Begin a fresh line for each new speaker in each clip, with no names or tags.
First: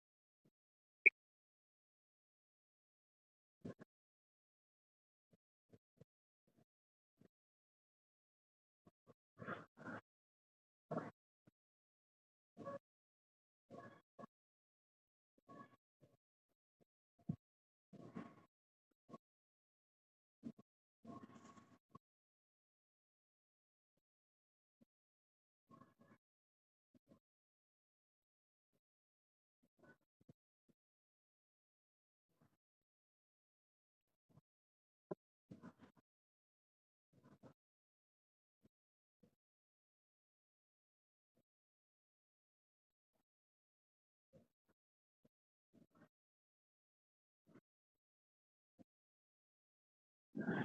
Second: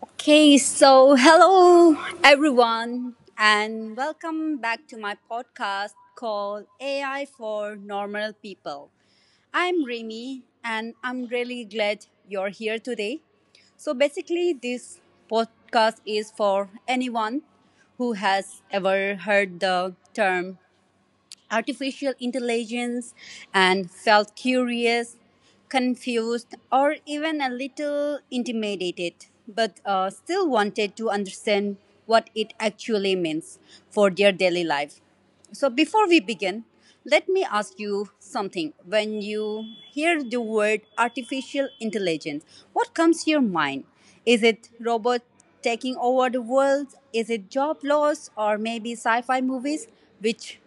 Okay, so hello everyone, and welcome back to my podcast called AI for Normal People. I'm Remy, and I'm really glad you're here today. So, basically, this podcast is for anyone who has ever heard the term artificial intelligence and felt curious, confused, or even a little intimidated, but still wanted to understand what it actually means for their daily life. So, before we begin, let me ask you something. When you hear the word artificial intelligence, what comes to your mind? Is it robot taking over the world? Is it job loss or maybe sci fi movies, which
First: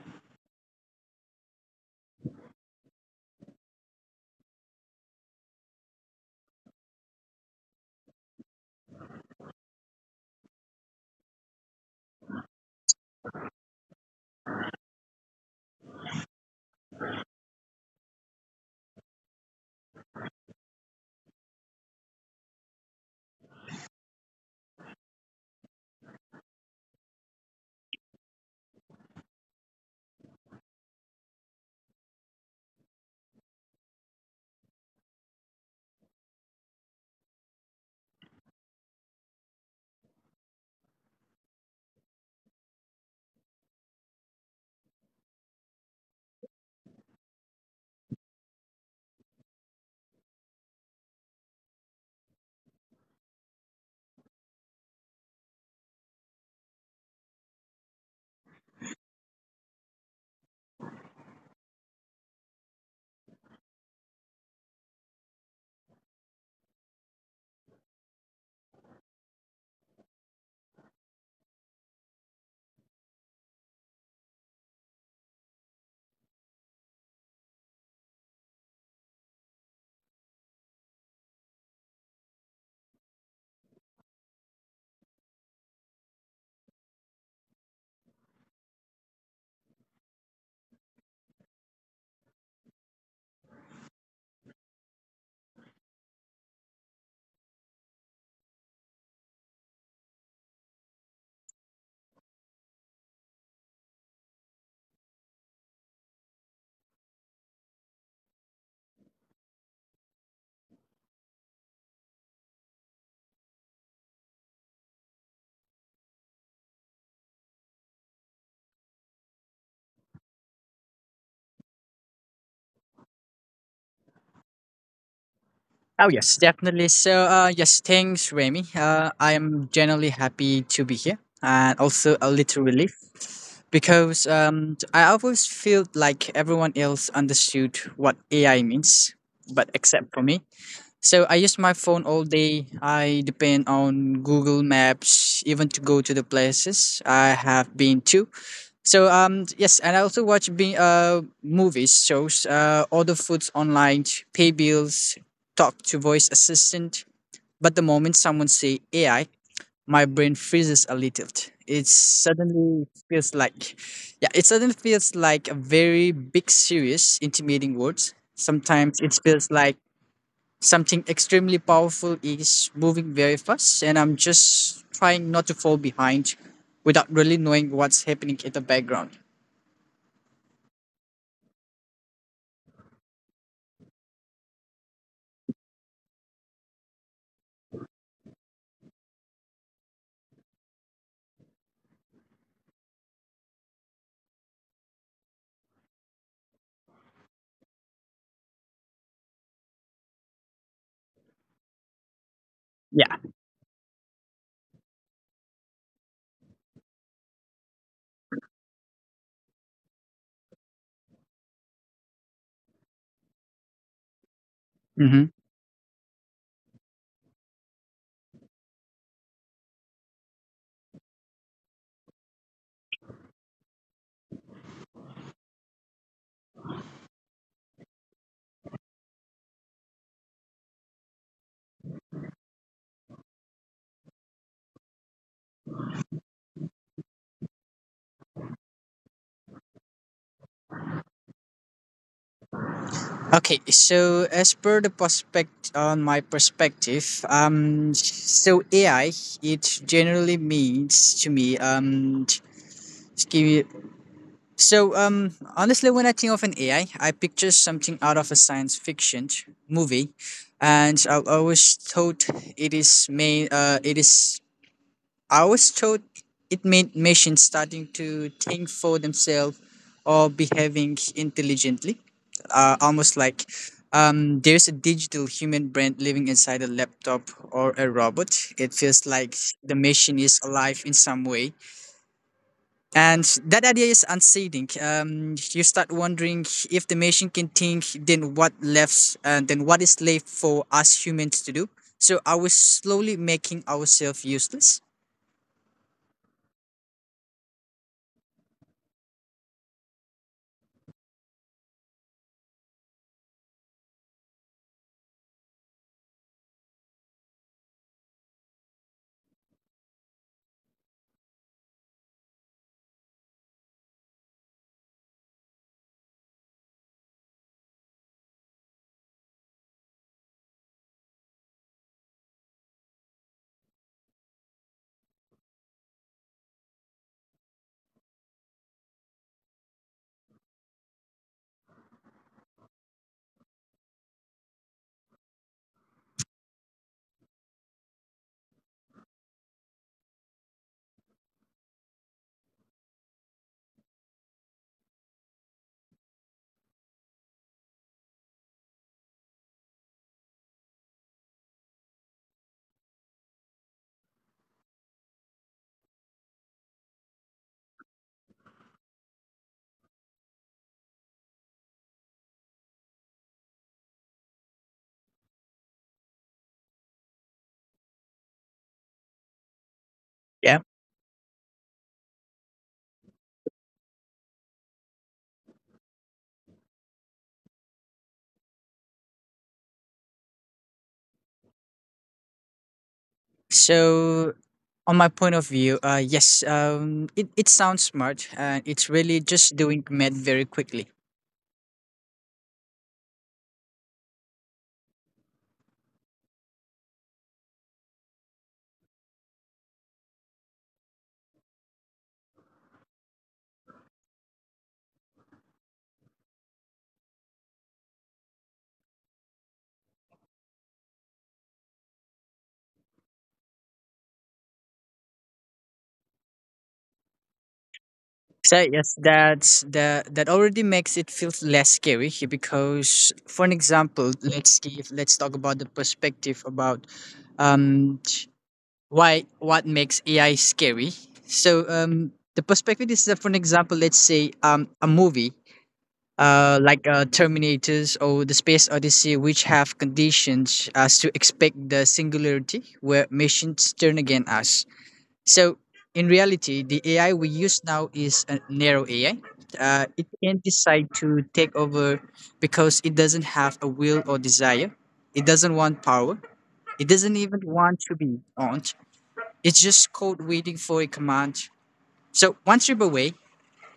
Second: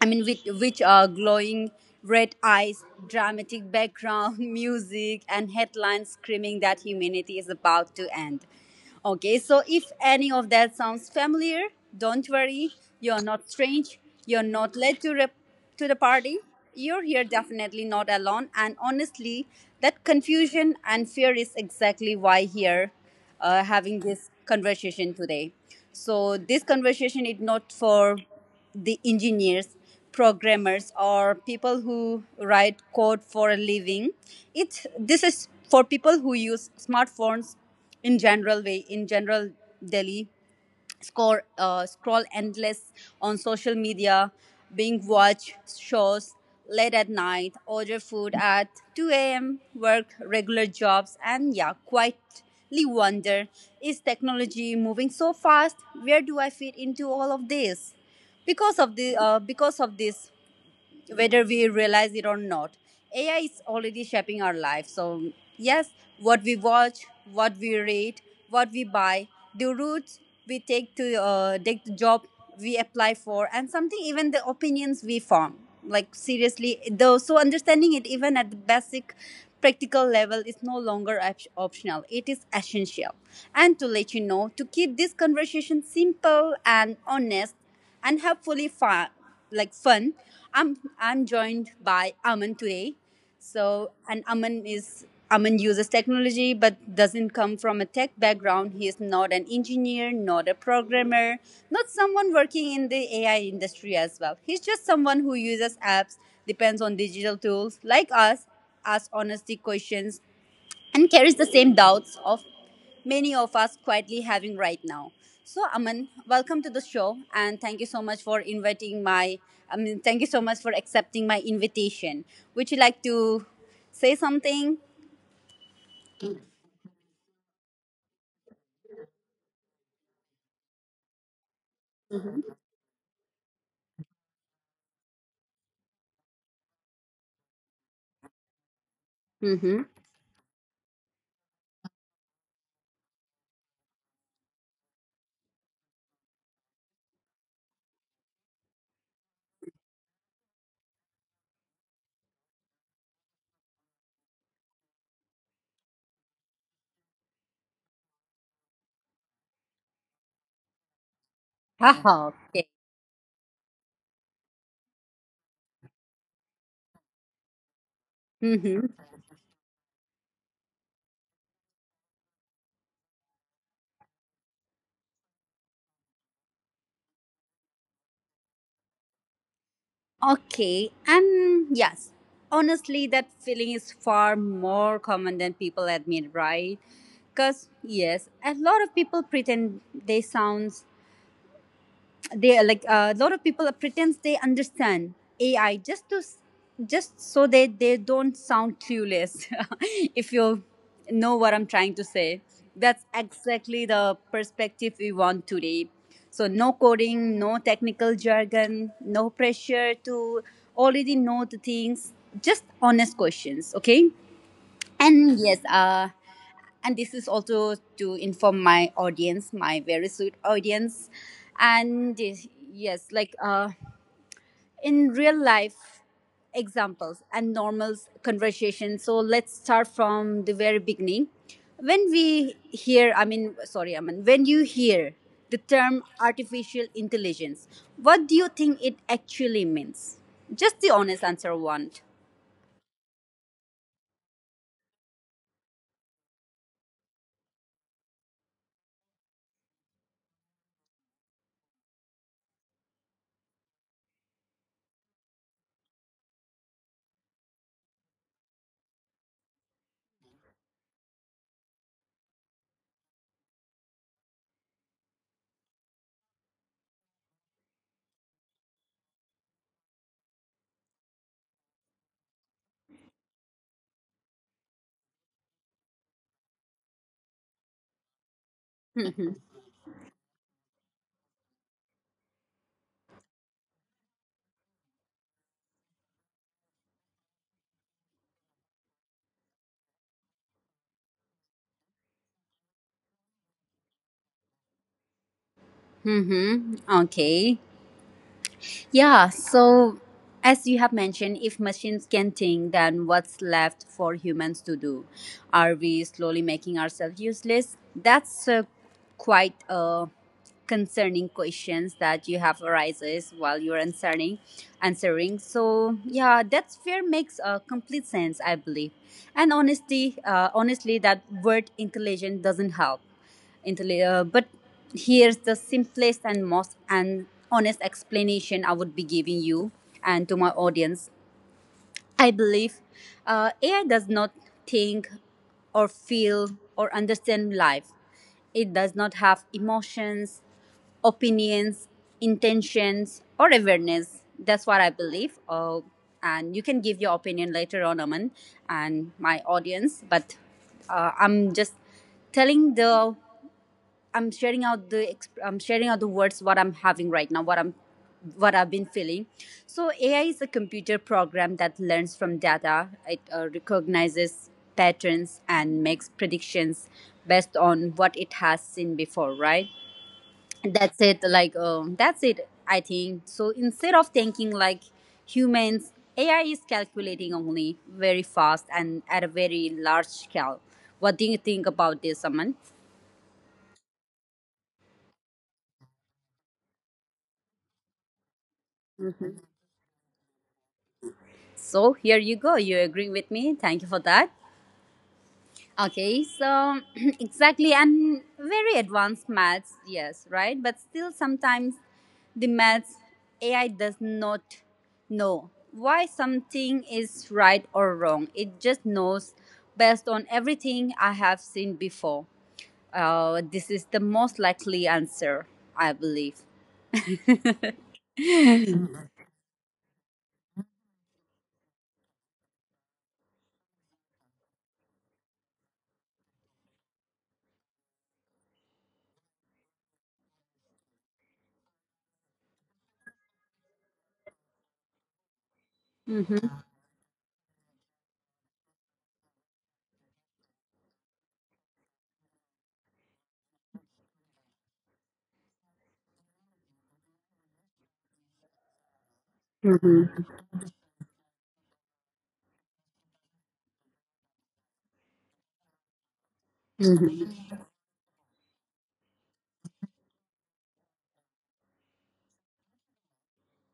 I mean, which are glowing red eyes, dramatic background music, and headlines screaming that humanity is about to end. Okay, so if any of that sounds familiar, don't worry. You're not strange. You're not late to, rep- To the party, you're here definitely not alone. And honestly, that confusion and fear is exactly why here having this conversation today. So this conversation is not for the engineers programmers or people who write code for a living, it this is for people who use smartphones in general way, in general delhi score, scroll endless on social media, being watch shows late at night, order food at 2 a.m., work regular jobs, and yeah, quietly wonder, is technology moving so fast? Where do I fit into all of this? Because of this, whether we realize it or not, AI is already shaping our life. So, yes, what we watch, what we read, what we buy, the routes we take to take, the job we apply for, and something even the opinions we form. Like, seriously, though, so understanding it even at the basic practical level is no longer optional, it is essential. And to let you know, to keep this conversation simple and honest, and hopefully fun, like fun. I'm joined by Aman today. So, and Aman uses technology but doesn't come from a tech background. He is not an engineer, not a programmer, not someone working in the AI industry as well. He's just someone who uses apps, depends on digital tools like us, asks honesty questions, and carries the same doubts of many of us quietly having right now. So, Aman, welcome to the show, and thank you so much for inviting my. I mean, thank you so much for accepting my invitation. Would you like to say something?
Oh yes, definitely. So yes, thanks, Remy. I am generally happy to be here, and also a little relief because I always felt like everyone else understood what AI means, but
Mm-hmm.
except for me. So I use my phone all day. I depend on Google Maps even to go to the places I have been to. So yes, and I also watch be movies, shows, order foods online, pay bills, talk to voice assistant. But the moment someone say AI, my brain freezes a little. It
Haha, okay.
suddenly feels like yeah, it suddenly feels like a very big, serious, intimidating words.
Mm-hmm.
Sometimes it feels like something extremely powerful is moving very fast, and I'm just trying not to fall behind without really knowing what's happening in the background.
Okay, and yes, honestly, that feeling is far more common than people admit, right? Because, yes, a lot of people pretend they sound they are like a lot of people pretends they understand AI just so they don't sound clueless. If you know what I'm trying to say, that's
Yeah.
exactly the perspective we want today. So no coding, no technical jargon, no pressure to already know the things. Just honest questions, okay?
Hmm.
And yes, and this is also to inform my very sweet audience and yes, in real life examples and normal conversation. So let's start from the very beginning. When we hear I mean sorry I mean when you hear the term artificial intelligence, what do you think it actually means? Just the honest answer I want.
Okay, so as per the prospect on my perspective, so AI it generally means to me just give you. So honestly, when I think of an AI, I picture something out of a science fiction movie, and I always thought it is main it is I was told it meant machines starting to think for themselves or behaving intelligently, almost like there's a digital human brain living inside a laptop or a robot. It feels like the machine is alive in some way. And that idea is unseating. You start wondering if the machine can think, then what is left for us humans to do. So are we slowly making ourselves useless?
Mm-hmm. Okay. Yeah, so as you have mentioned, if machines can think, then what's left for humans to do? Are we slowly making ourselves useless? That's quite a concerning questions that you have arises while you're answering. So yeah, that's fair, makes complete sense, I believe. And honestly, that word intelligent doesn't help. But here's the simplest and most and honest explanation I would be giving you and to my audience. I believe AI does not think or feel or understand life. It does not have emotions, opinions, intentions, or awareness. That's what I believe. And you can give your opinion later on, Aman, and my audience. But I'm just telling the I'm sharing out the words what I'm having right now, what I've been feeling. So AI is a computer program that learns from data. It recognizes patterns and makes predictions based on what it has seen before, right?
Yeah.
That's it. That's it, I think so. Instead of thinking like humans, AI is calculating only very fast and at a very large scale. What do you think about this, Aman?
So, on my point of view, yes, it sounds smart, and it's really just doing math very quickly.
So here you go. You agree with me? Thank you for that. Okay, so exactly, and very advanced maths, yes, right? But still, sometimes the maths AI does not know why something is right or wrong. It just knows based on everything I have seen before. This is the most likely answer, I believe.
So yes, that already makes it feel less scary here because, for an example, let's talk about the perspective about um why what makes AI scary. So the perspective is that, for an example, let's say a movie
Mm-hmm.
like Terminators or the Space Odyssey, which have conditions us to expect the singularity where machines turn against us. So, in reality, the AI we use now is a narrow AI. It can decide to take over because it doesn't have a will or desire. It doesn't want power. It doesn't even want to be owned. It's just code waiting for a command. So, one trip away,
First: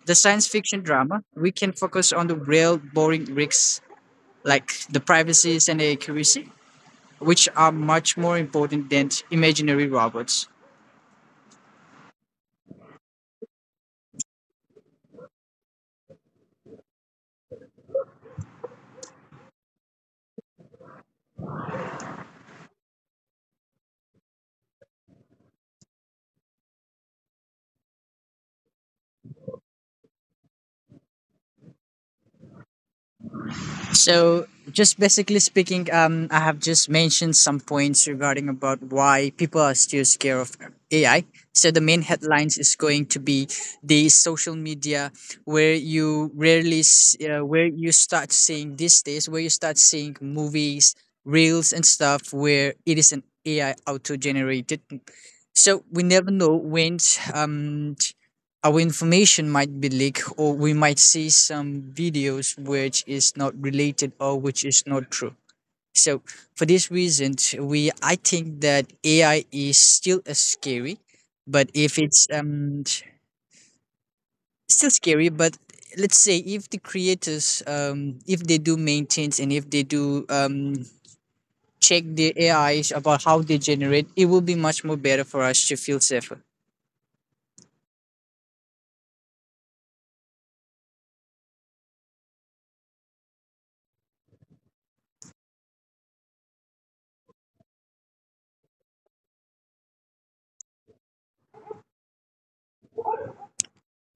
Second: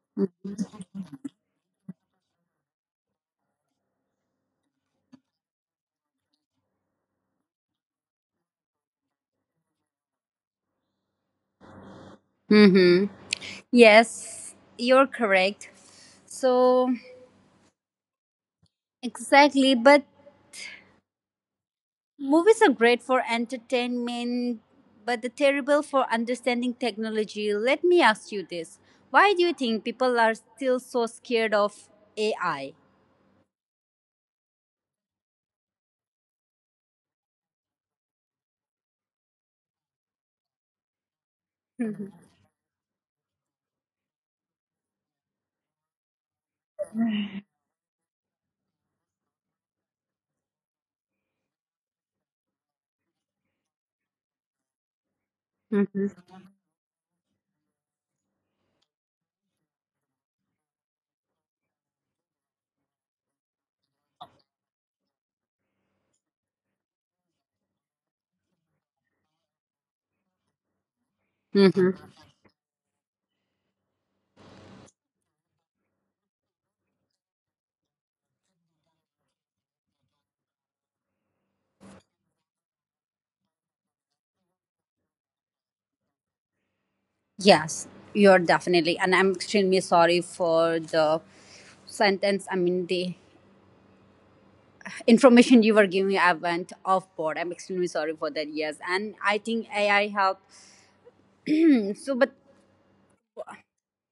the science fiction drama, we can focus on the real boring risks like the privacy and accuracy, which are much more important than imaginary robots.
Mm-hmm. Yes, you're correct. So exactly, but movies are great for entertainment, but they're terrible for understanding technology. Let me ask you this, why do you think people are still so scared of AI?
So just basically speaking, I have just mentioned some points regarding about why people are still scared of AI. So the main headlines is going to be the social media, where you start seeing these days, where you start seeing movies, reels, and stuff, where it is an AI auto generated.
Hmm.
So we
Mm-hmm.
never know when um, our information might be leaked, or we might see some videos which is not related or which is not true. So for this reason, we I think that AI is still a scary, but if
Mm-hmm.
it's still scary, but let's say, if the creators if they do maintains, and if they do check the AIs about how they generate, it will be much more better for us to feel safer.
Yes, you're definitely, and I'm extremely sorry for the information you were giving, I went off board. I'm extremely sorry for that. Yes, and I think AI helped. Hmm, so, but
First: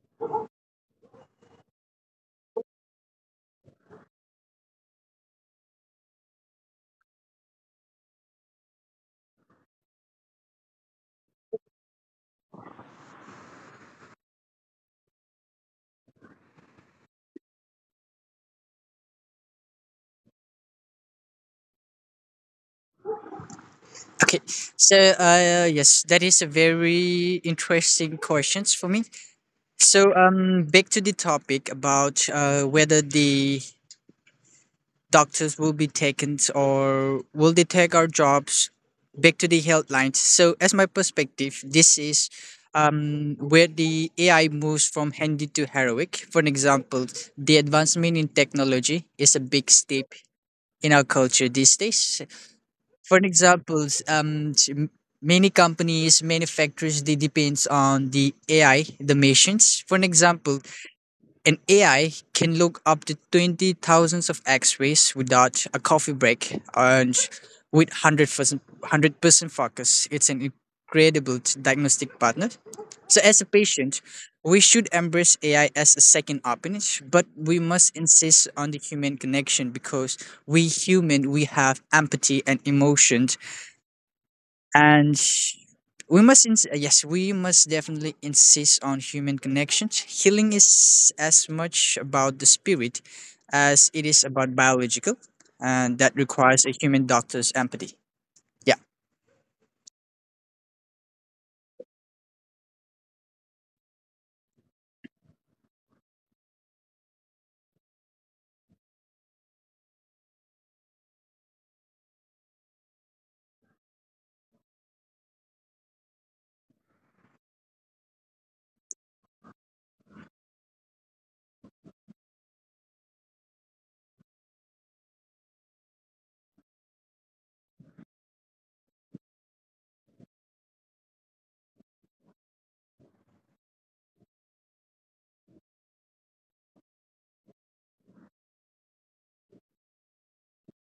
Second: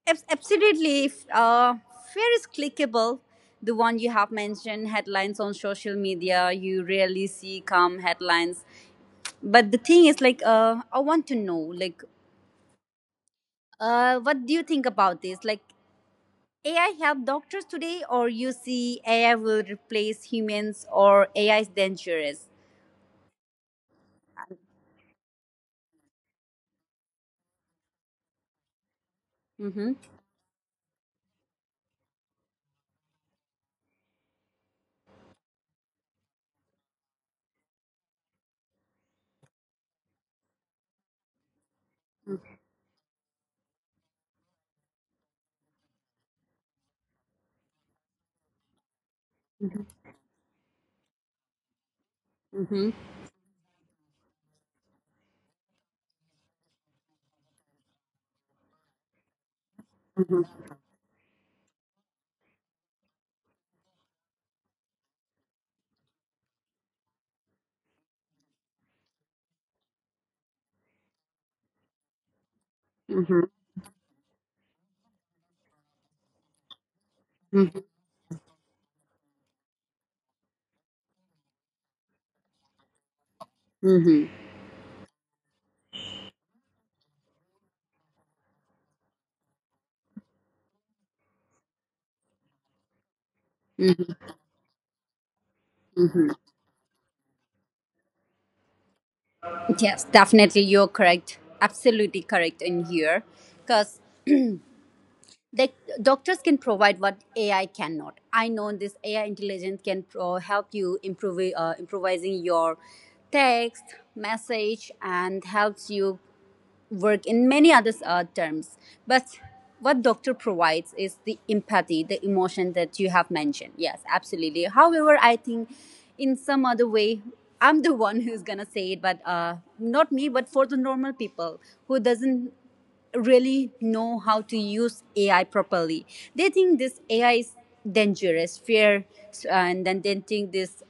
Absolutely. If fear is clickable, the one you have mentioned, headlines on social media, you rarely see calm headlines. But the thing is, I want to know, what do you think about this? Like, AI help doctors today, or you see AI will replace humans, or AI is dangerous?
Okay, so yes, that is a very interesting questions for me.
Mm-hmm.
So back to the topic about whether the doctors will be taken or will they take our jobs. Back to the health lines. So as my perspective, this is where the AI moves from handy to heroic. For an example, the advancement in technology is a big step in our culture these days,
Mm-hmm.
for an examples, many companies, many factories, they depends on the AI, the machines. For an example, an AI can look up to 20,000 of X-rays without a coffee break and with 100% focus. It's an incredible diagnostic partner. So
Mm-hmm.
as a patient, we should embrace AI as a second opinion, but we
Mm-hmm.
must insist on the human connection because we have empathy and emotion,
Mm-hmm.
and yes, we must definitely insist on human connections. Healing is as much about the spirit as
Mm-hmm.
it is about biological, and that requires a human doctor's empathy. Yeah.
Yes, definitely. You're correct. Absolutely correct in here. Because the doctors can provide what AI cannot. I know this AI intelligence can help you improve, improvising your text message and helps you work in many other terms. But what doctor provides is the empathy, the emotion that you have mentioned. Yes, absolutely. However, I think in some other way, I'm the one who's gonna say it. But not me, but for the normal people who doesn't really know how to use AI properly, they think this AI is dangerous, fear, and then they think this.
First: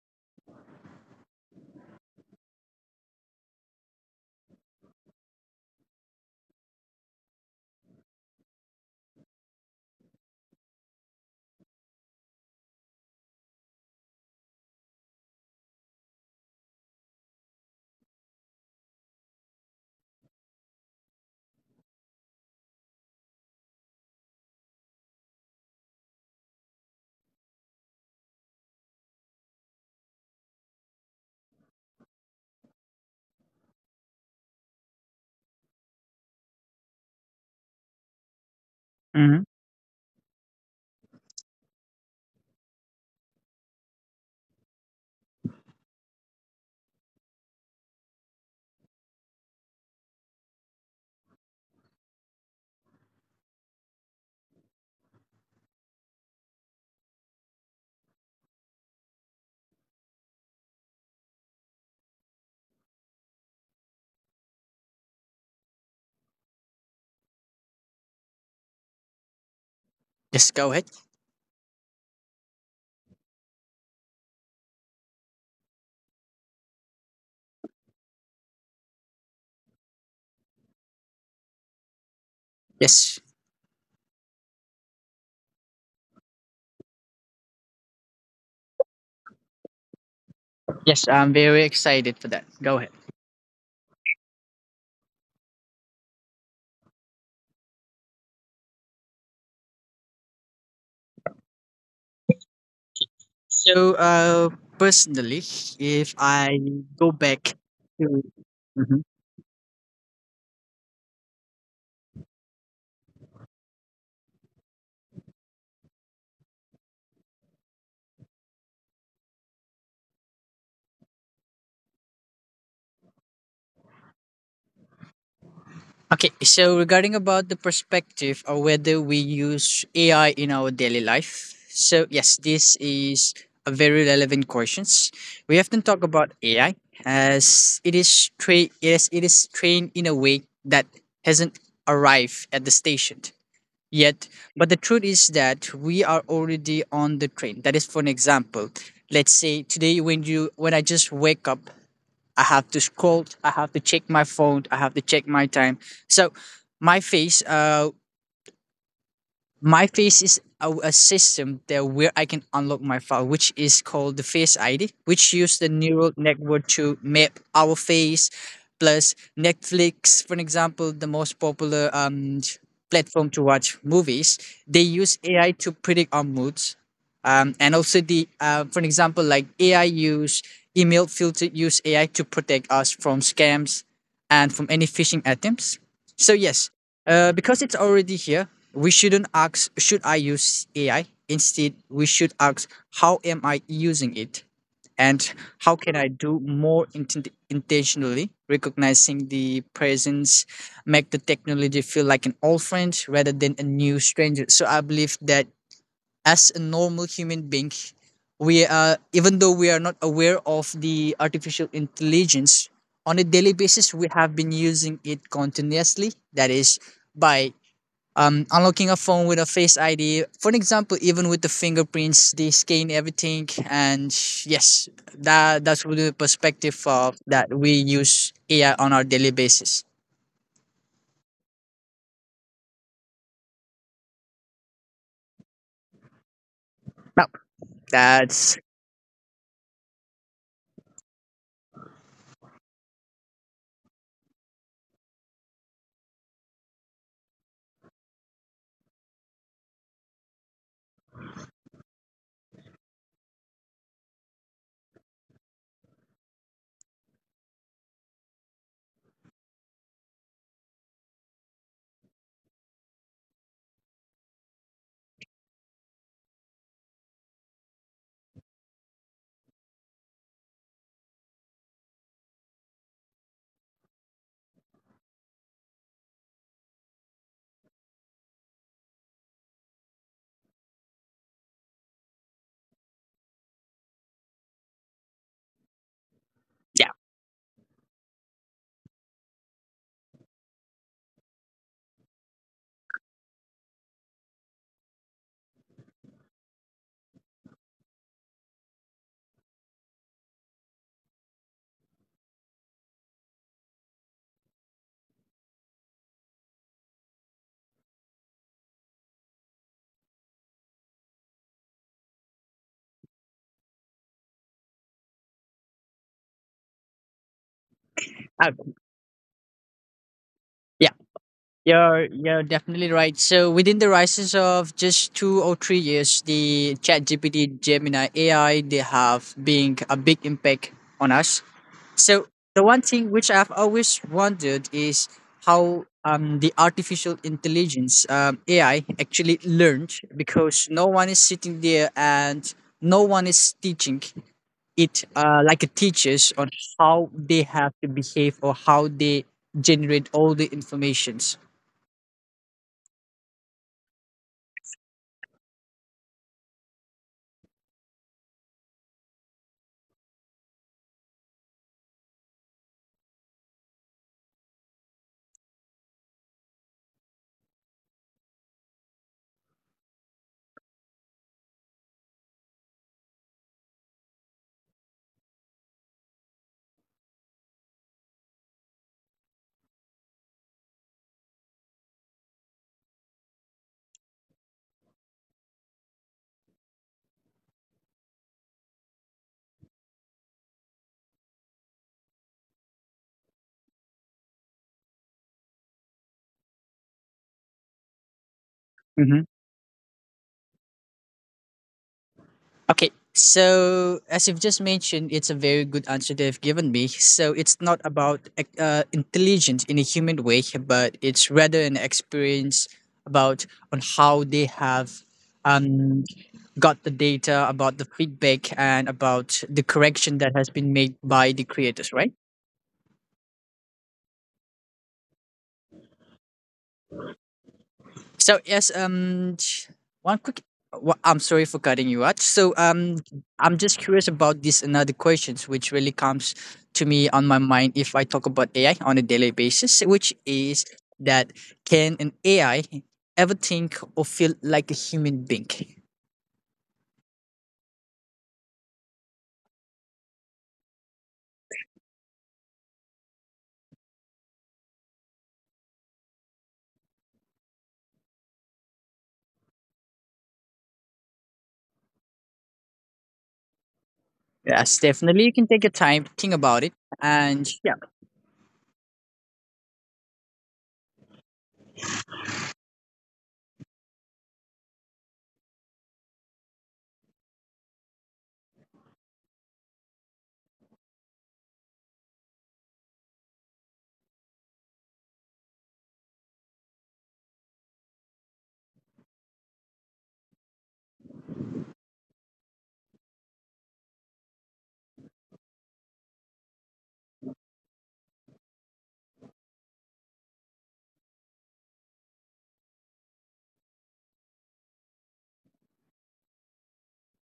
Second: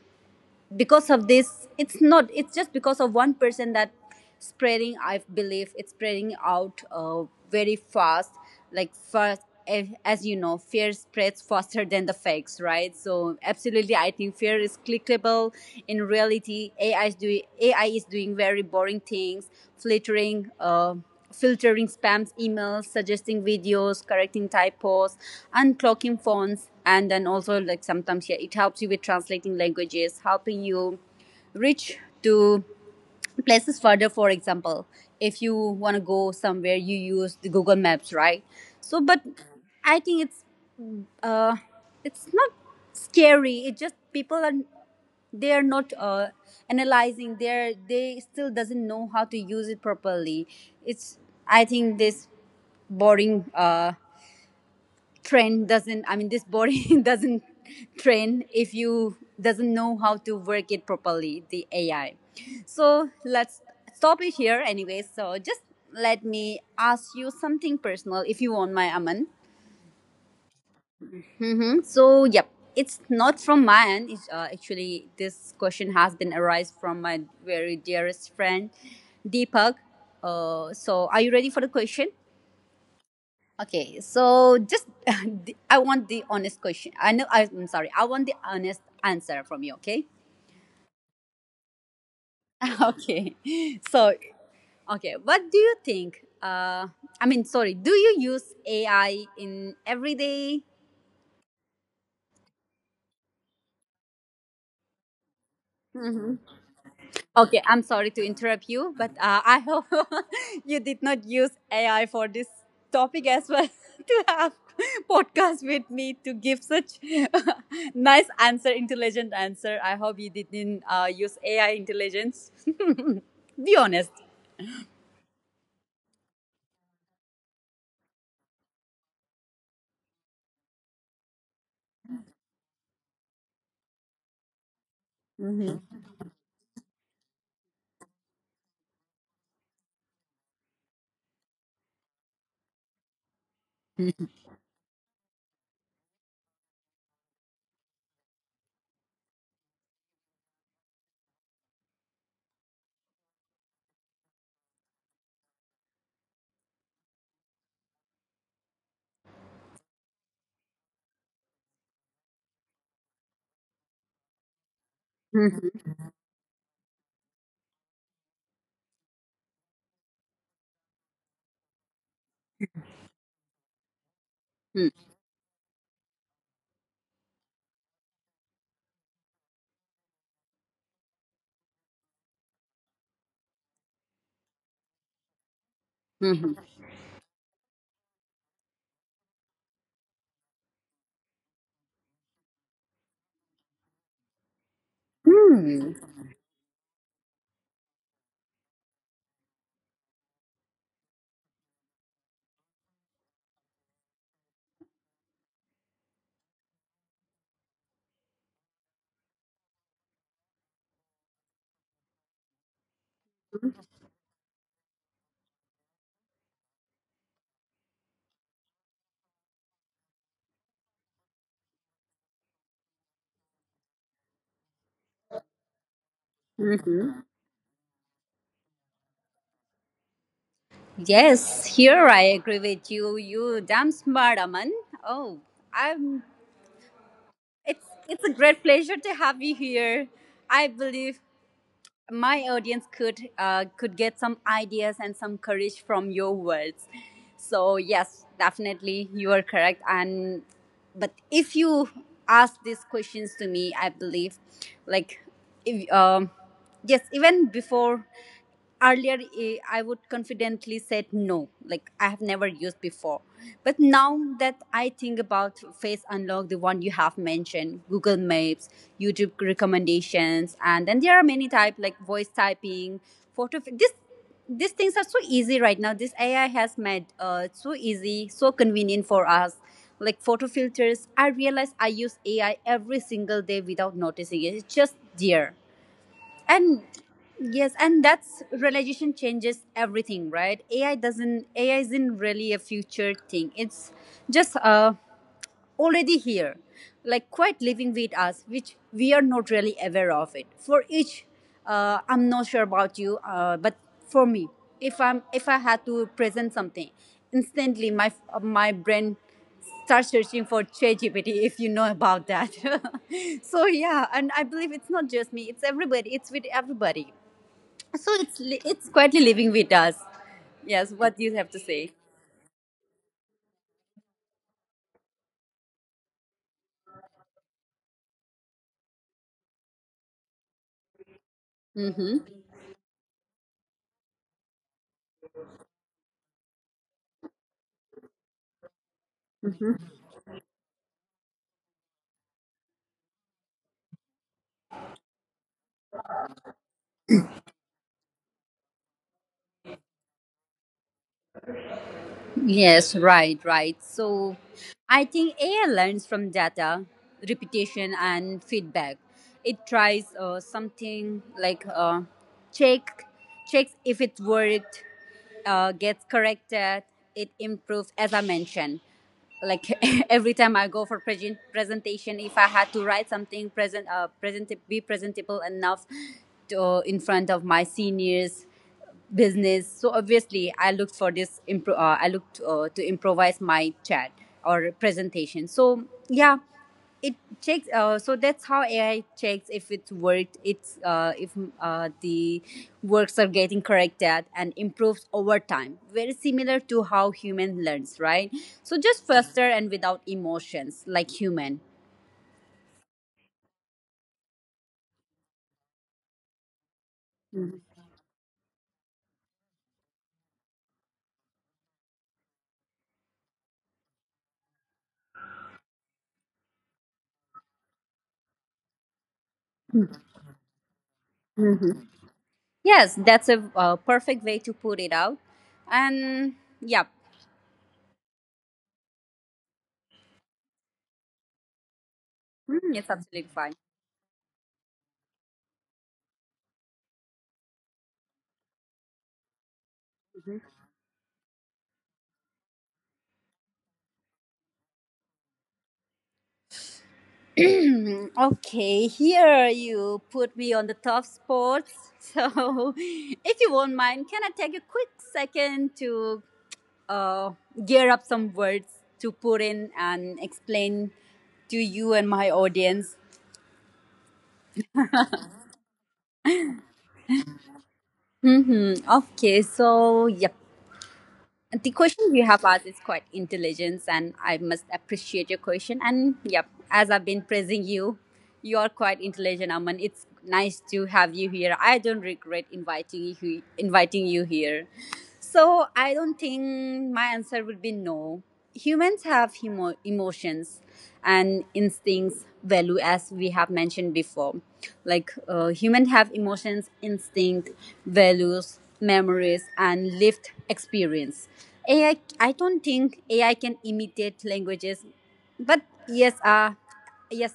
Because of this, it's not it's just because of one person that spreading, I believe it's spreading out very fast, like fast. As you know, fear spreads faster than the facts, right? So absolutely, I think fear is clickable. In reality, AI is doing very boring things, flittering filtering spams emails, suggesting videos, correcting typos, unclocking fonts, and then also like sometimes, yeah, it helps you with translating languages, helping you reach to places further. For example, if you want to go somewhere, you use the Google Maps, right? So but
Mm-hmm.
I think uh it's not scary, it just people are, they are not analyzing, they still doesn't know how to use it properly. It's, I think, this boring train doesn't, I mean, this body doesn't train if you doesn't know how to work it properly, the AI. So let's stop it here anyway. So just let me ask you something personal if you want, my Aman.
Yes, go ahead.
Hmm. So yep, it's not from my end. It's, actually, this question has been arise from my very dearest friend Deepak. So are you ready for the question?
Yes.
Okay, so just I want the honest question. I know I'm sorry. I want the honest answer from you. Okay.
Yes, I'm very excited for that. Go ahead.
Okay. So, okay. What do you think? I mean, sorry. Do you use AI in everyday?
So personally, if I go back
Okay, I'm sorry
to.
to interrupt you,
Mhm.
but I hope you did not use AI for this topic as well to have podcast with me to give such nice answer, intelligent answer. I hope you didn't use AI intelligence. Be honest.
Okay, so regarding about the perspective or whether we use AI in our daily life. So yes, this is a very relevant questions. We often talk about AI as it is trained, yes, it is trained in a way that hasn't arrived at the station yet. But the truth is that we are already on the train. That is, for an example, let's say today when you when I just wake up, I have to scroll. I have to check my phone. I have to check my time. So my face uh, my face is a system there where I can unlock my file, which is called the Face ID, which use the
Mhm,
neural network to map our face, plus Netflix, for an example, the most popular platform to watch movies. They
mhm,
use AI to predict our moods, and also the for an example, like AI use email filter use AI to protect us from scams and from any phishing attempts. So
mhm.
yes, because it's already here, we shouldn't ask, should I use AI? Instead, we should ask, how am I using it? And how can
Hmm.
I do more intentionally, recognizing the presence, make the technology feel like an old friend rather than a new stranger? So I believe that as a normal human being, we are, even though we are not aware of the artificial intelligence, on a daily basis, we have been using it continuously. That is, by unlocking a phone with a face ID. For example, even with the fingerprints, they scan everything. And yes, that's really the perspective of that we use AI on our daily basis.
Yes, here I agree with you. You damn smart, Aman. Oh, I'm.
No.
It's a
That's.
great pleasure to have you here. I believe my audience could get some ideas and some courage from your words, so yes, definitely you are correct. And but if you ask these questions to me, I believe, like, if yes even before, earlier, I would confidently said no, like I have never used before. But now that I think about face unlock, the one you have mentioned, Google Maps, YouTube recommendations, and then there are many type, like voice typing, photo this these things are so easy right now. This AI has made it so easy, so convenient for us, like photo filters. I realize I use AI every single day without noticing it. It's just there. And
Yeah.
yes, and that's realization changes everything, right? AI isn't really a future thing. It's just a already here, like quite living with us, which we are not really aware of it. For each, I'm not sure about you, but for me, if I had to present something, instantly my brain starts searching for ChatGPT, if you know about that. So yeah, and I believe it's not just me; it's everybody. It's with everybody. So
uh,
it's quietly living with us.
yeah.
Yes, what do you have to say?
You're definitely right. So within the rises of just 2 or 3 years, the ChatGPT, Gemini AI, they have being a big impact on us. So
Mm-hmm.
the one thing which I've always wondered is how the artificial intelligence AI actually learned because no one is sitting there and no one is teaching it like a teachers on how they have to behave or how they generate all the informations.
Yes, right, right. So I think AI learns from data, repetition, and feedback. It tries something like check checks if it worked, gets corrected, it improves, as I mentioned. Like every time I go for presentation, if I had to write something present, present be presentable enough to, in front of my seniors, business. So obviously, I looked for this. I looked to improvise my chat or presentation. So yeah, it checks. So that's how AI checks if it worked. It's if the works are getting corrected and improves over time. Very similar to how human learns, right? So just faster and without emotions, like human.
Okay. So, as you've just mentioned, it's a very good answer they've given me. So, it's not about intelligence in a human way, but it's rather an experience about on how they have um, got the data, about the feedback, and about the correction that has been made by the creators, right?
Yes, that's a perfect way to put it out. And yeah,
So yes, one quick. Well, I'm sorry for cutting you out. So
mm, it's absolutely
I'm
fine.
just curious about this another questions, which really comes to me on my mind if I talk about AI on a daily basis, which is that can an AI ever think or feel like a human being?
Hmm, okay, here you put me on the tough spot. So, if you won't mind, can I take a quick second to uh, gear up some words to put in and explain to you and my audience?
Yes, definitely. You can take your time, think about it, and
Mm-hmm. Okay, so, yep. The question you have asked is quite intelligent, and I must appreciate your question. And yep, as I've been praising you, you are quite intelligent, Aman. It's nice to have you here. I don't regret inviting you. He- inviting you here So I don't think my answer would be no. Humans have emotions and instincts value, as we have mentioned before. Like humans have emotions, instinct, values, memories, and lived experience. Ai I don't think AI can imitate languages, but yes, yes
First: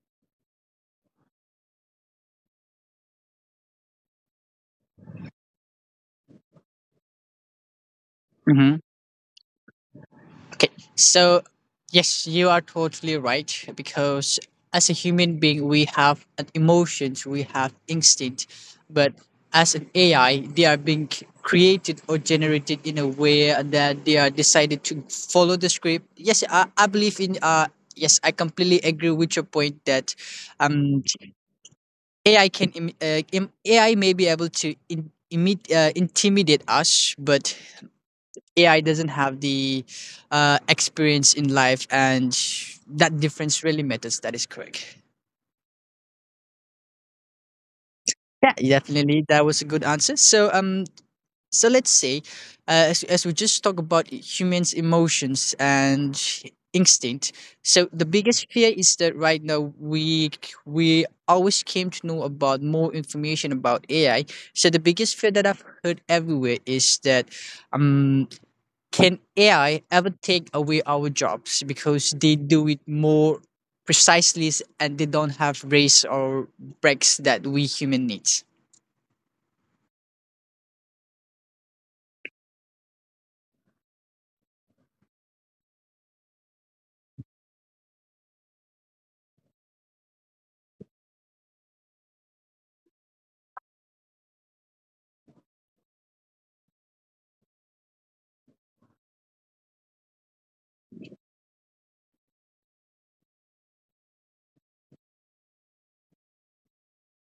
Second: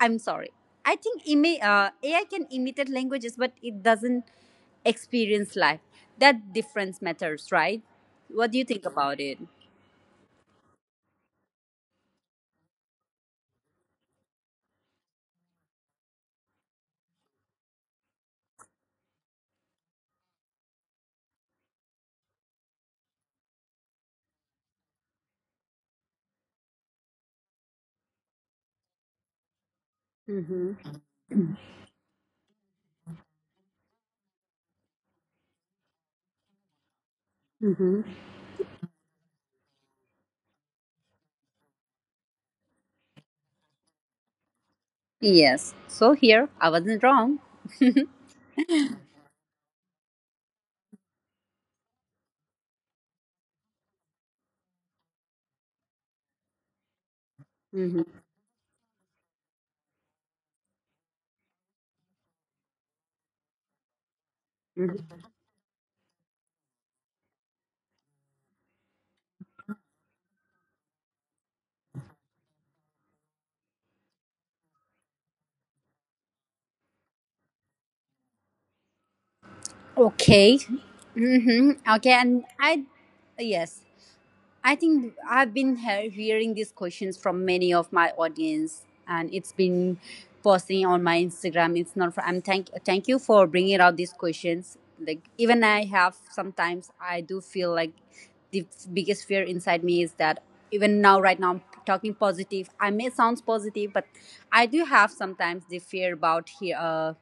I'm sorry, I think AI can imitate languages, but it doesn't experience life. That difference matters, right? What do you
yeah.
think about it?
Okay, so yes, you are totally right because as a human being, we have an emotions, we have instinct, but as an AI, they are being created or generated in a way that they are decided to follow the script. Yes, I believe in. Yes, I completely agree with your point that um, AI AI may be able to intimidate us, but AI doesn't have the experience in life, and that difference really matters. That is correct.
Yes. So here, I wasn't wrong.
Yeah, definitely. That was a good answer. So, so let's say, as we just talk about humans' emotions and instinct. So the
hmm
biggest fear is that right now we always came to know about more information about AI. So the biggest fear that I've heard everywhere is that um, can AI ever take away our jobs because they do it more precisely and they don't have race or breaks that we human needs?
Okay. Okay. And I, yes, I think I've been hearing these questions from many of my audience, and it's been posting on my Instagram. It's not. For, I'm thank you for bringing out these questions. Like even I have sometimes I do feel like the biggest fear inside me is that even now, right now, I'm talking positive. I may sound positive, but I do have sometimes the fear about here.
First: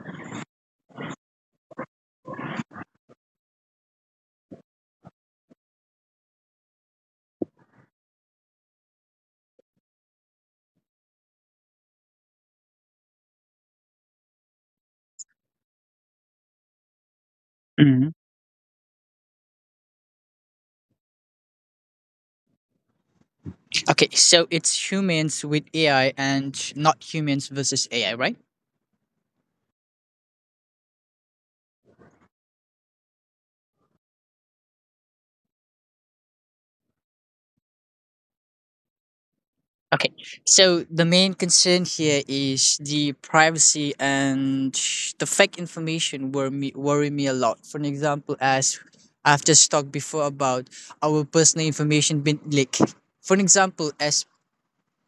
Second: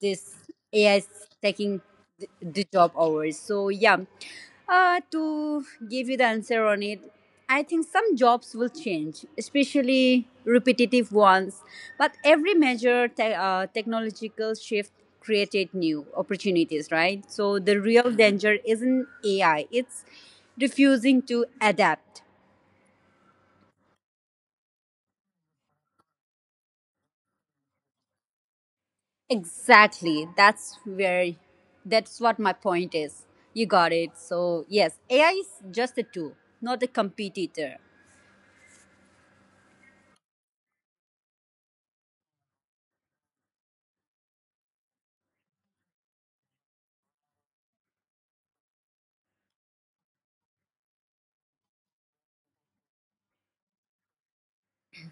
This AI is taking the job hours. So yeah, to give you the answer on it, I think some jobs will change, especially repetitive ones. But every major technological shift created new opportunities, right? So the real
Mhm.
danger isn't AI; it's refusing to adapt.
Okay, so it's humans with AI and not humans versus AI, right?
Exactly. That's what my point is. You got it. So yes, AI is just a tool, not a competitor.
Okay, so the main concern here is the privacy and the fake information worry me a lot. For an example, as I've just talked before about our personal information being leaked. For an example, as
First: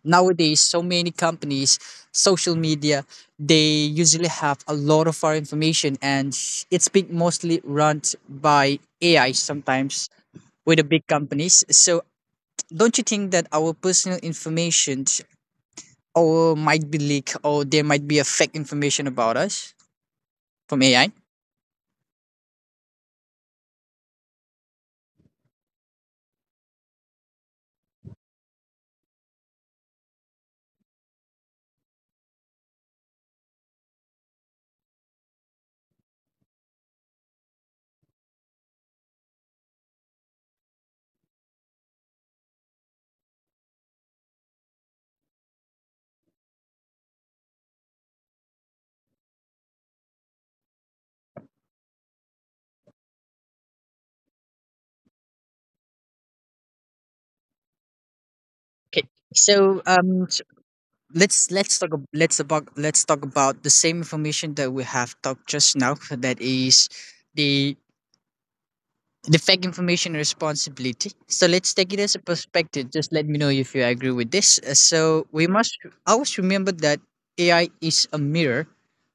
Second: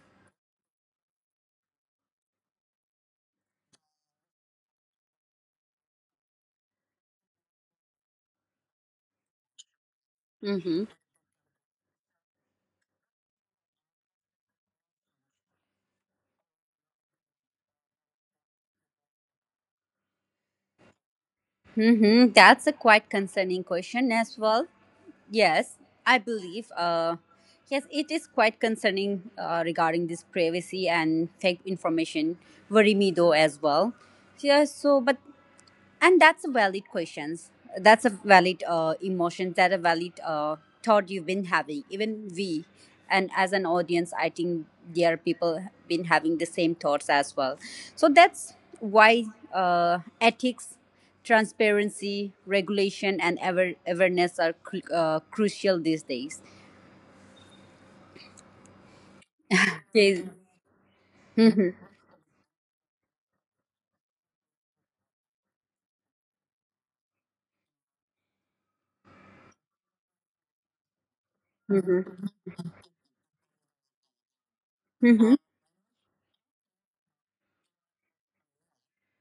nowadays so many companies, social media, they usually have a lot of our information, and it's being mostly run by AI sometimes with the
Mm-hmm.
big companies. So don't you think that our personal information or might be leak, or there might be a fake information about us from AI?
Mm-hmm. That's a quite concerning question as well. Yes, I believe. Yes, it is quite concerning regarding this privacy and fake information worry me though as well. Yes. So, but and that's a valid questions, that's a valid emotion, that a valid thought you've been having, even we, and as an audience, I think there are people been having the same thoughts as well. So that's why, ethics, transparency, regulation, and awareness are crucial these days.
Okay. So
Okay.
um s- let's talk about the same information that we have talked just now, that is the the fake information responsibility. So let's take it as a perspective. Just let me know if you agree with this. So
Mm-hmm.
we must always remember that AI is a mirror.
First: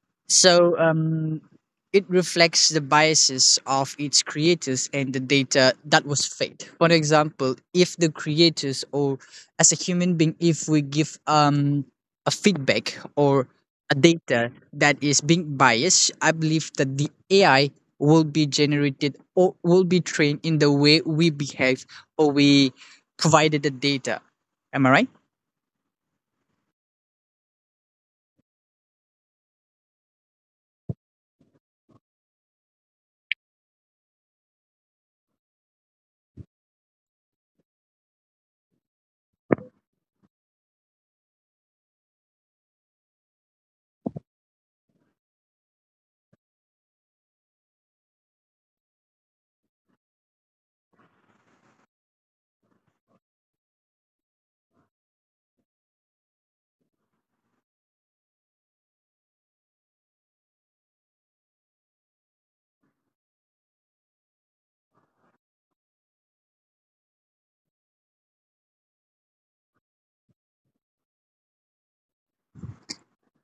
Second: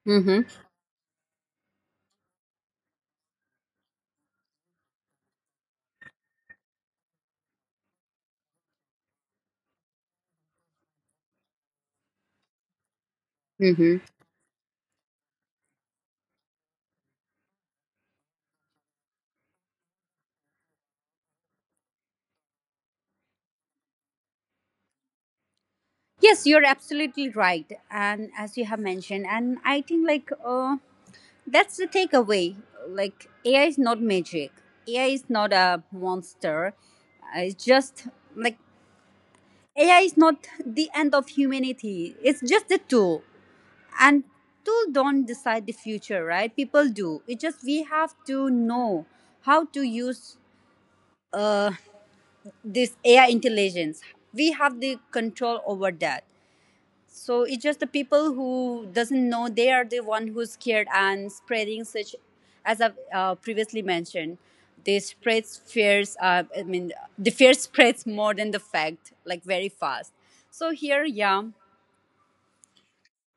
Mm-hmm.
So um, it reflects the biases of its creators and the data that was fed. For example, if the creators, or as a human being, if we give a feedback or a
Mm-hmm.
data that is being biased, I believe that the AI will be generated or will be trained in the way we behave or we provided the data. Am I right?
Yes, you're absolutely right. And as you have mentioned, and I think like that's the takeaway. Like AI is not magic. AI is not a monster. It's just like AI is not the end of humanity. It's just a tool. And tool don't decide the future, right? People do. It just we have to know how to use uh, this AI intelligence. We have the control over that. So it's just the people who doesn't know, they are the one who's scared and spreading such, as I've previously mentioned. They spread fears, I mean, the fear spreads more than the fact, like, very fast. So here, yeah,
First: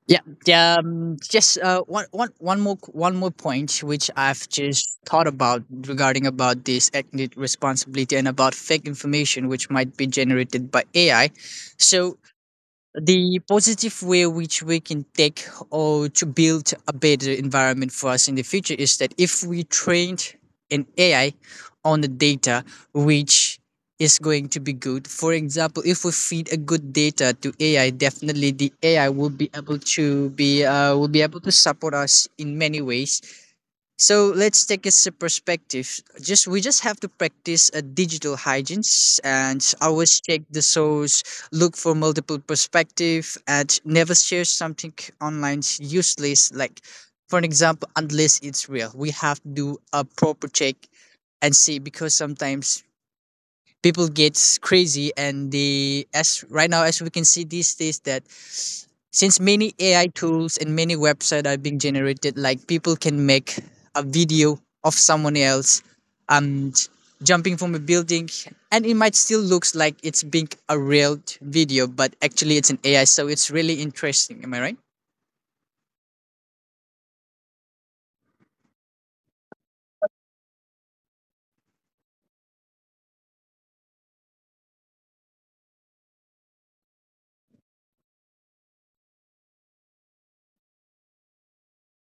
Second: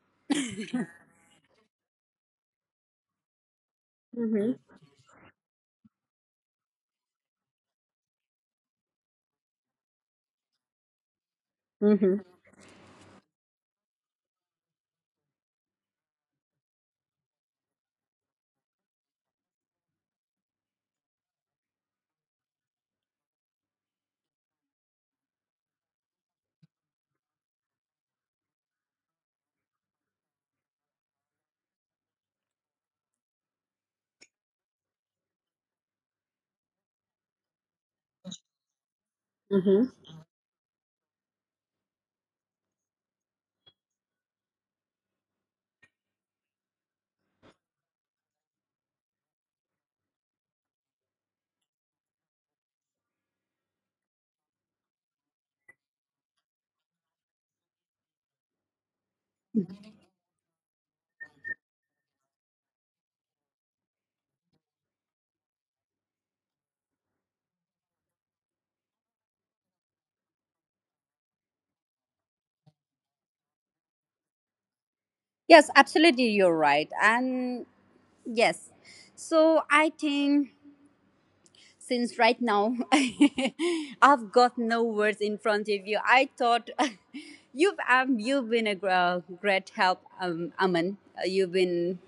Yeah, yeah, just one, one, one more point which I've just thought about regarding about this ethnic responsibility and about fake information which might be generated by AI. So the positive way which we can take or to build a better environment for us in the future is that if we trained an AI on the data which is going to be good. For example, if we feed a good data to AI, definitely the AI will be able to be will be able to support us in many ways. So let's take this a perspective. Just We just have to practice a digital hygiene and always check the source, look for multiple perspective, and never share something online useless. Like, for an example, unless it's real, we have to do a proper check and see, because sometimes people gets crazy, and the as right now as we can see these days, that since many AI tools and many websites are being generated, like people can make a video of someone else um jumping from a building, and it might still looks like it's being a real video, but actually it's an AI, so it's really interesting. Am I right?
yes, absolutely, you're right. And yes, so I think, since right now, I've got no words in front of you. I thought you've been a great help, Aman. You've been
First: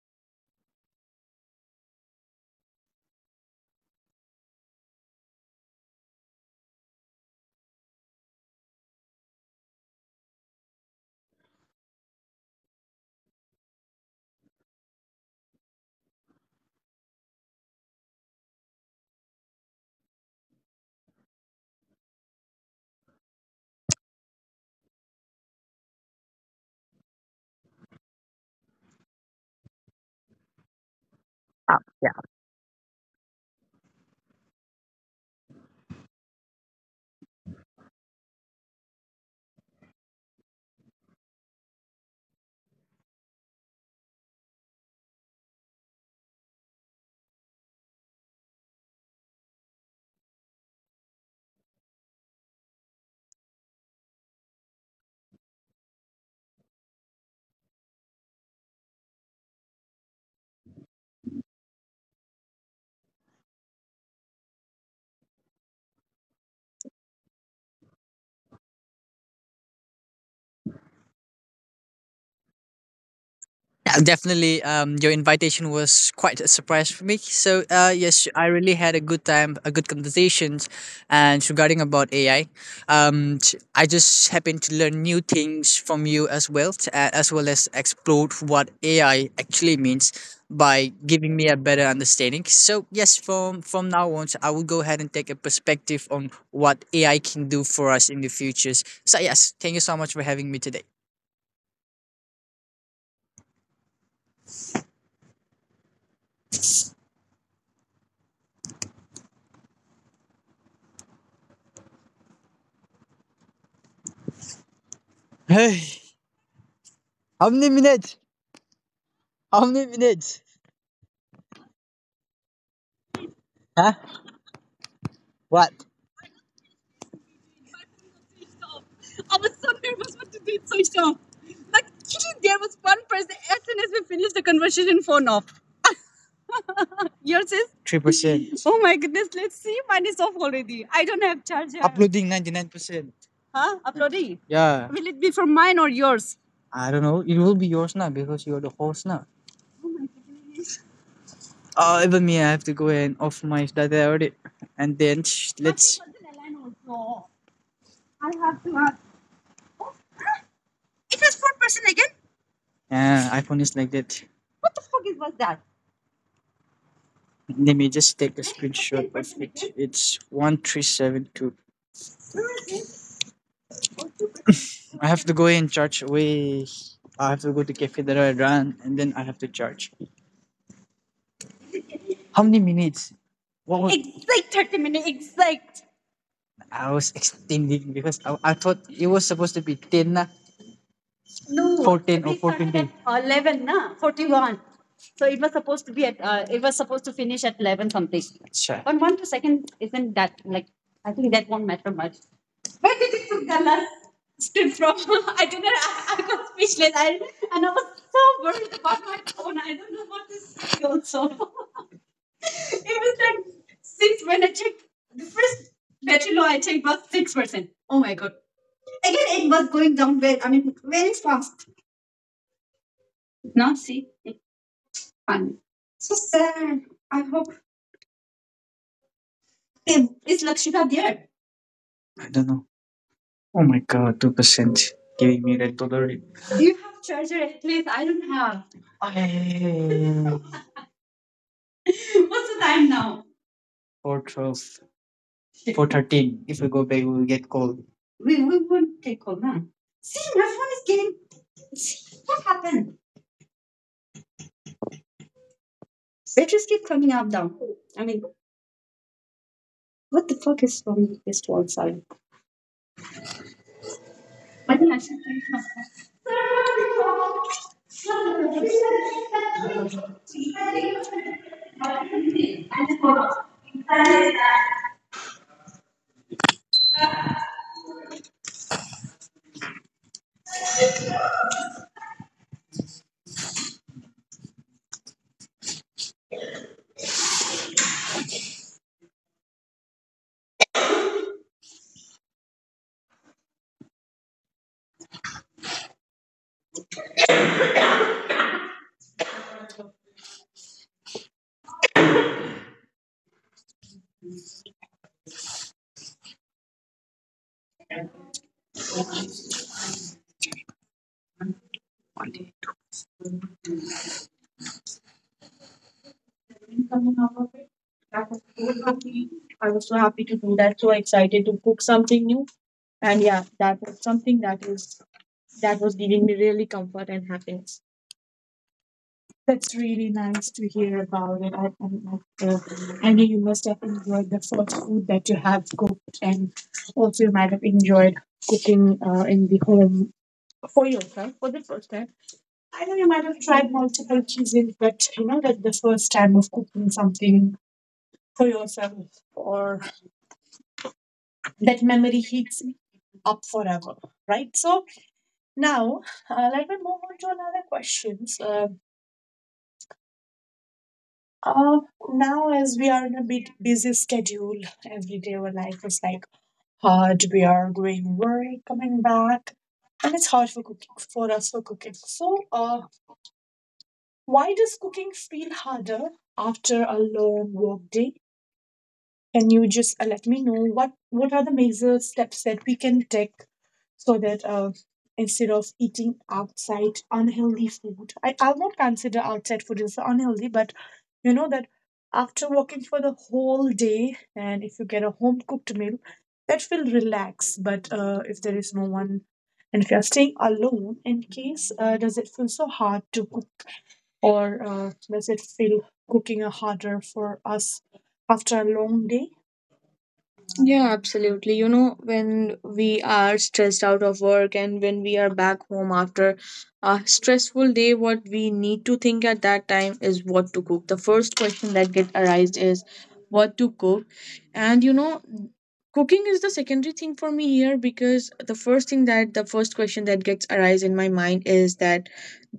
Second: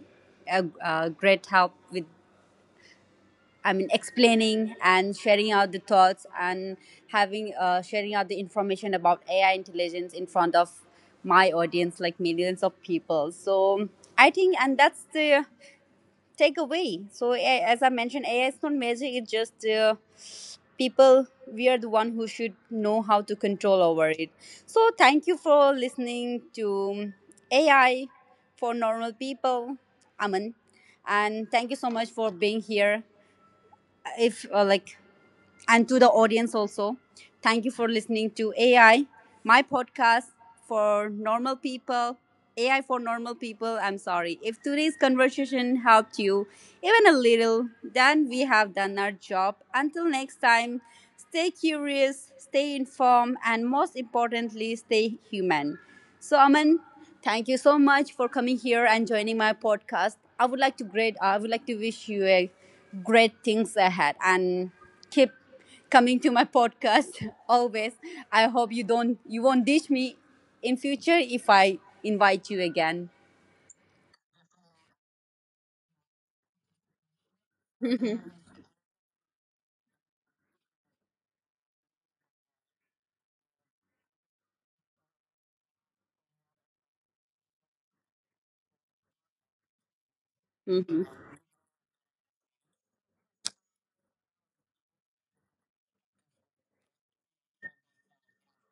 a great help with, I mean, explaining and sharing out the thoughts and having sharing out the information about AI intelligence in front of my audience, like millions of people. So I think, and that's the takeaway. So as I mentioned, AI is not magic; it's just people, we are the one who should know how to control over it. So thank you for listening to AI for normal people, Aman, and thank you so much for being here. If like, and to the audience also. Thank you for listening to AI, my podcast for normal people. AI for normal people. I'm sorry. If today's conversation helped you even a little, then we have done our job. Until next time, stay curious, stay informed, and most importantly, stay human. So, Aman, thank you so much for coming here and joining my podcast. I would like to great. I would like to wish you a great things ahead, and keep coming to my podcast always. I hope you won't ditch me in future if I invite you again.
Yeah, definitely. Your invitation was quite a surprise for me. So, yes, I really had a good time, a good conversations, and regarding about AI, I just happened to learn new things from you as well, as well as explore what AI actually means by giving me a better understanding. So, yes, from now on, I will go ahead and take a perspective on what AI can do for us in the futures. So, yes, thank you so much for having me today. Hey, how many minutes? How many minutes? Huh? What? I was so nervous what to do. It's so sharp. Like, there was one person, as soon as we finished the conversation, phone off. Yours is? 3%. Oh my goodness, let's see. Mine is off already. I don't have charger. Uploading 99%. Huh? Uploading? Yeah. Will it be for mine or yours? I don't know. It will be yours now because you're the host now. Oh, even me, I have to go and off my data already. And then shh, let's. I have to ask. It was 4% again. Yeah, iPhone is like that. Whose cookies was that? Let me just take a screenshot of it. It's 1372. I have to go and charge. Wait, I have to go to Cafe that I run, and then I have to charge. How many minutes? What was, it's like 30 minutes. It's like I was extending because I thought it was supposed to be ten, na. No, 14, or we started 14 days at 11, na, 41. So it was supposed to be at, it was supposed to finish at 11 something. Sure. But one to second, isn't that like, I think that won't matter much. Gala stood from I didn't I got speechless. I and I was so worried about my phone. I don't know what to say also. It was like six when I checked the first, battery low I checked was 6%. Oh my god. Now see, it's fun. So sad. I hope. Is Lakshita there? I don't know. Oh my god, 2% giving me red alert. Do you have charger at least? I don't have. Ay. What's the time now? 412, 413. If we go back, we will get cold. We won't get cold now. See, everyone is getting. See, what happened? They just keep coming up down. I mean, what the fuck is wrong with this one side? I think I should have been coming out of it. That was so happy. I was so happy to do that, so excited to cook something new. And yeah, that was something that was giving me really comfort and happiness. That's really nice to hear about it. I, uh, I know you must have enjoyed the first food that you have cooked, and also you might have enjoyed cooking in the home for yourself for the first time. I know you might have tried multiple cuisines, but you know that the first time of cooking something for yourself, or that memory heats up forever, right? So now, let me move on to another questions. Uh, Now, as we are in a bit busy schedule, every day our life is like hard. We are going work, coming back, and it's hard for cooking, for us for cooking. So, why does cooking feel harder after a long work day? Can you just let me know what are the major steps that we can take, so that instead of eating outside unhealthy food? I'll not consider outside food as unhealthy, but you know that after working for the whole day and if you get a home cooked meal, that will relax. But if there is no one and if you are staying alone, in case does it feel so hard to cook, or does it feel cooking harder for us after a long day? Yeah, absolutely. You know, when we are stressed out of work and when we are back home after a stressful day, what we need to think at that time is what to cook. The first question that get arised is what to cook. And you know, cooking is the secondary thing for me here, because the first thing that the first question that gets arise in my mind is that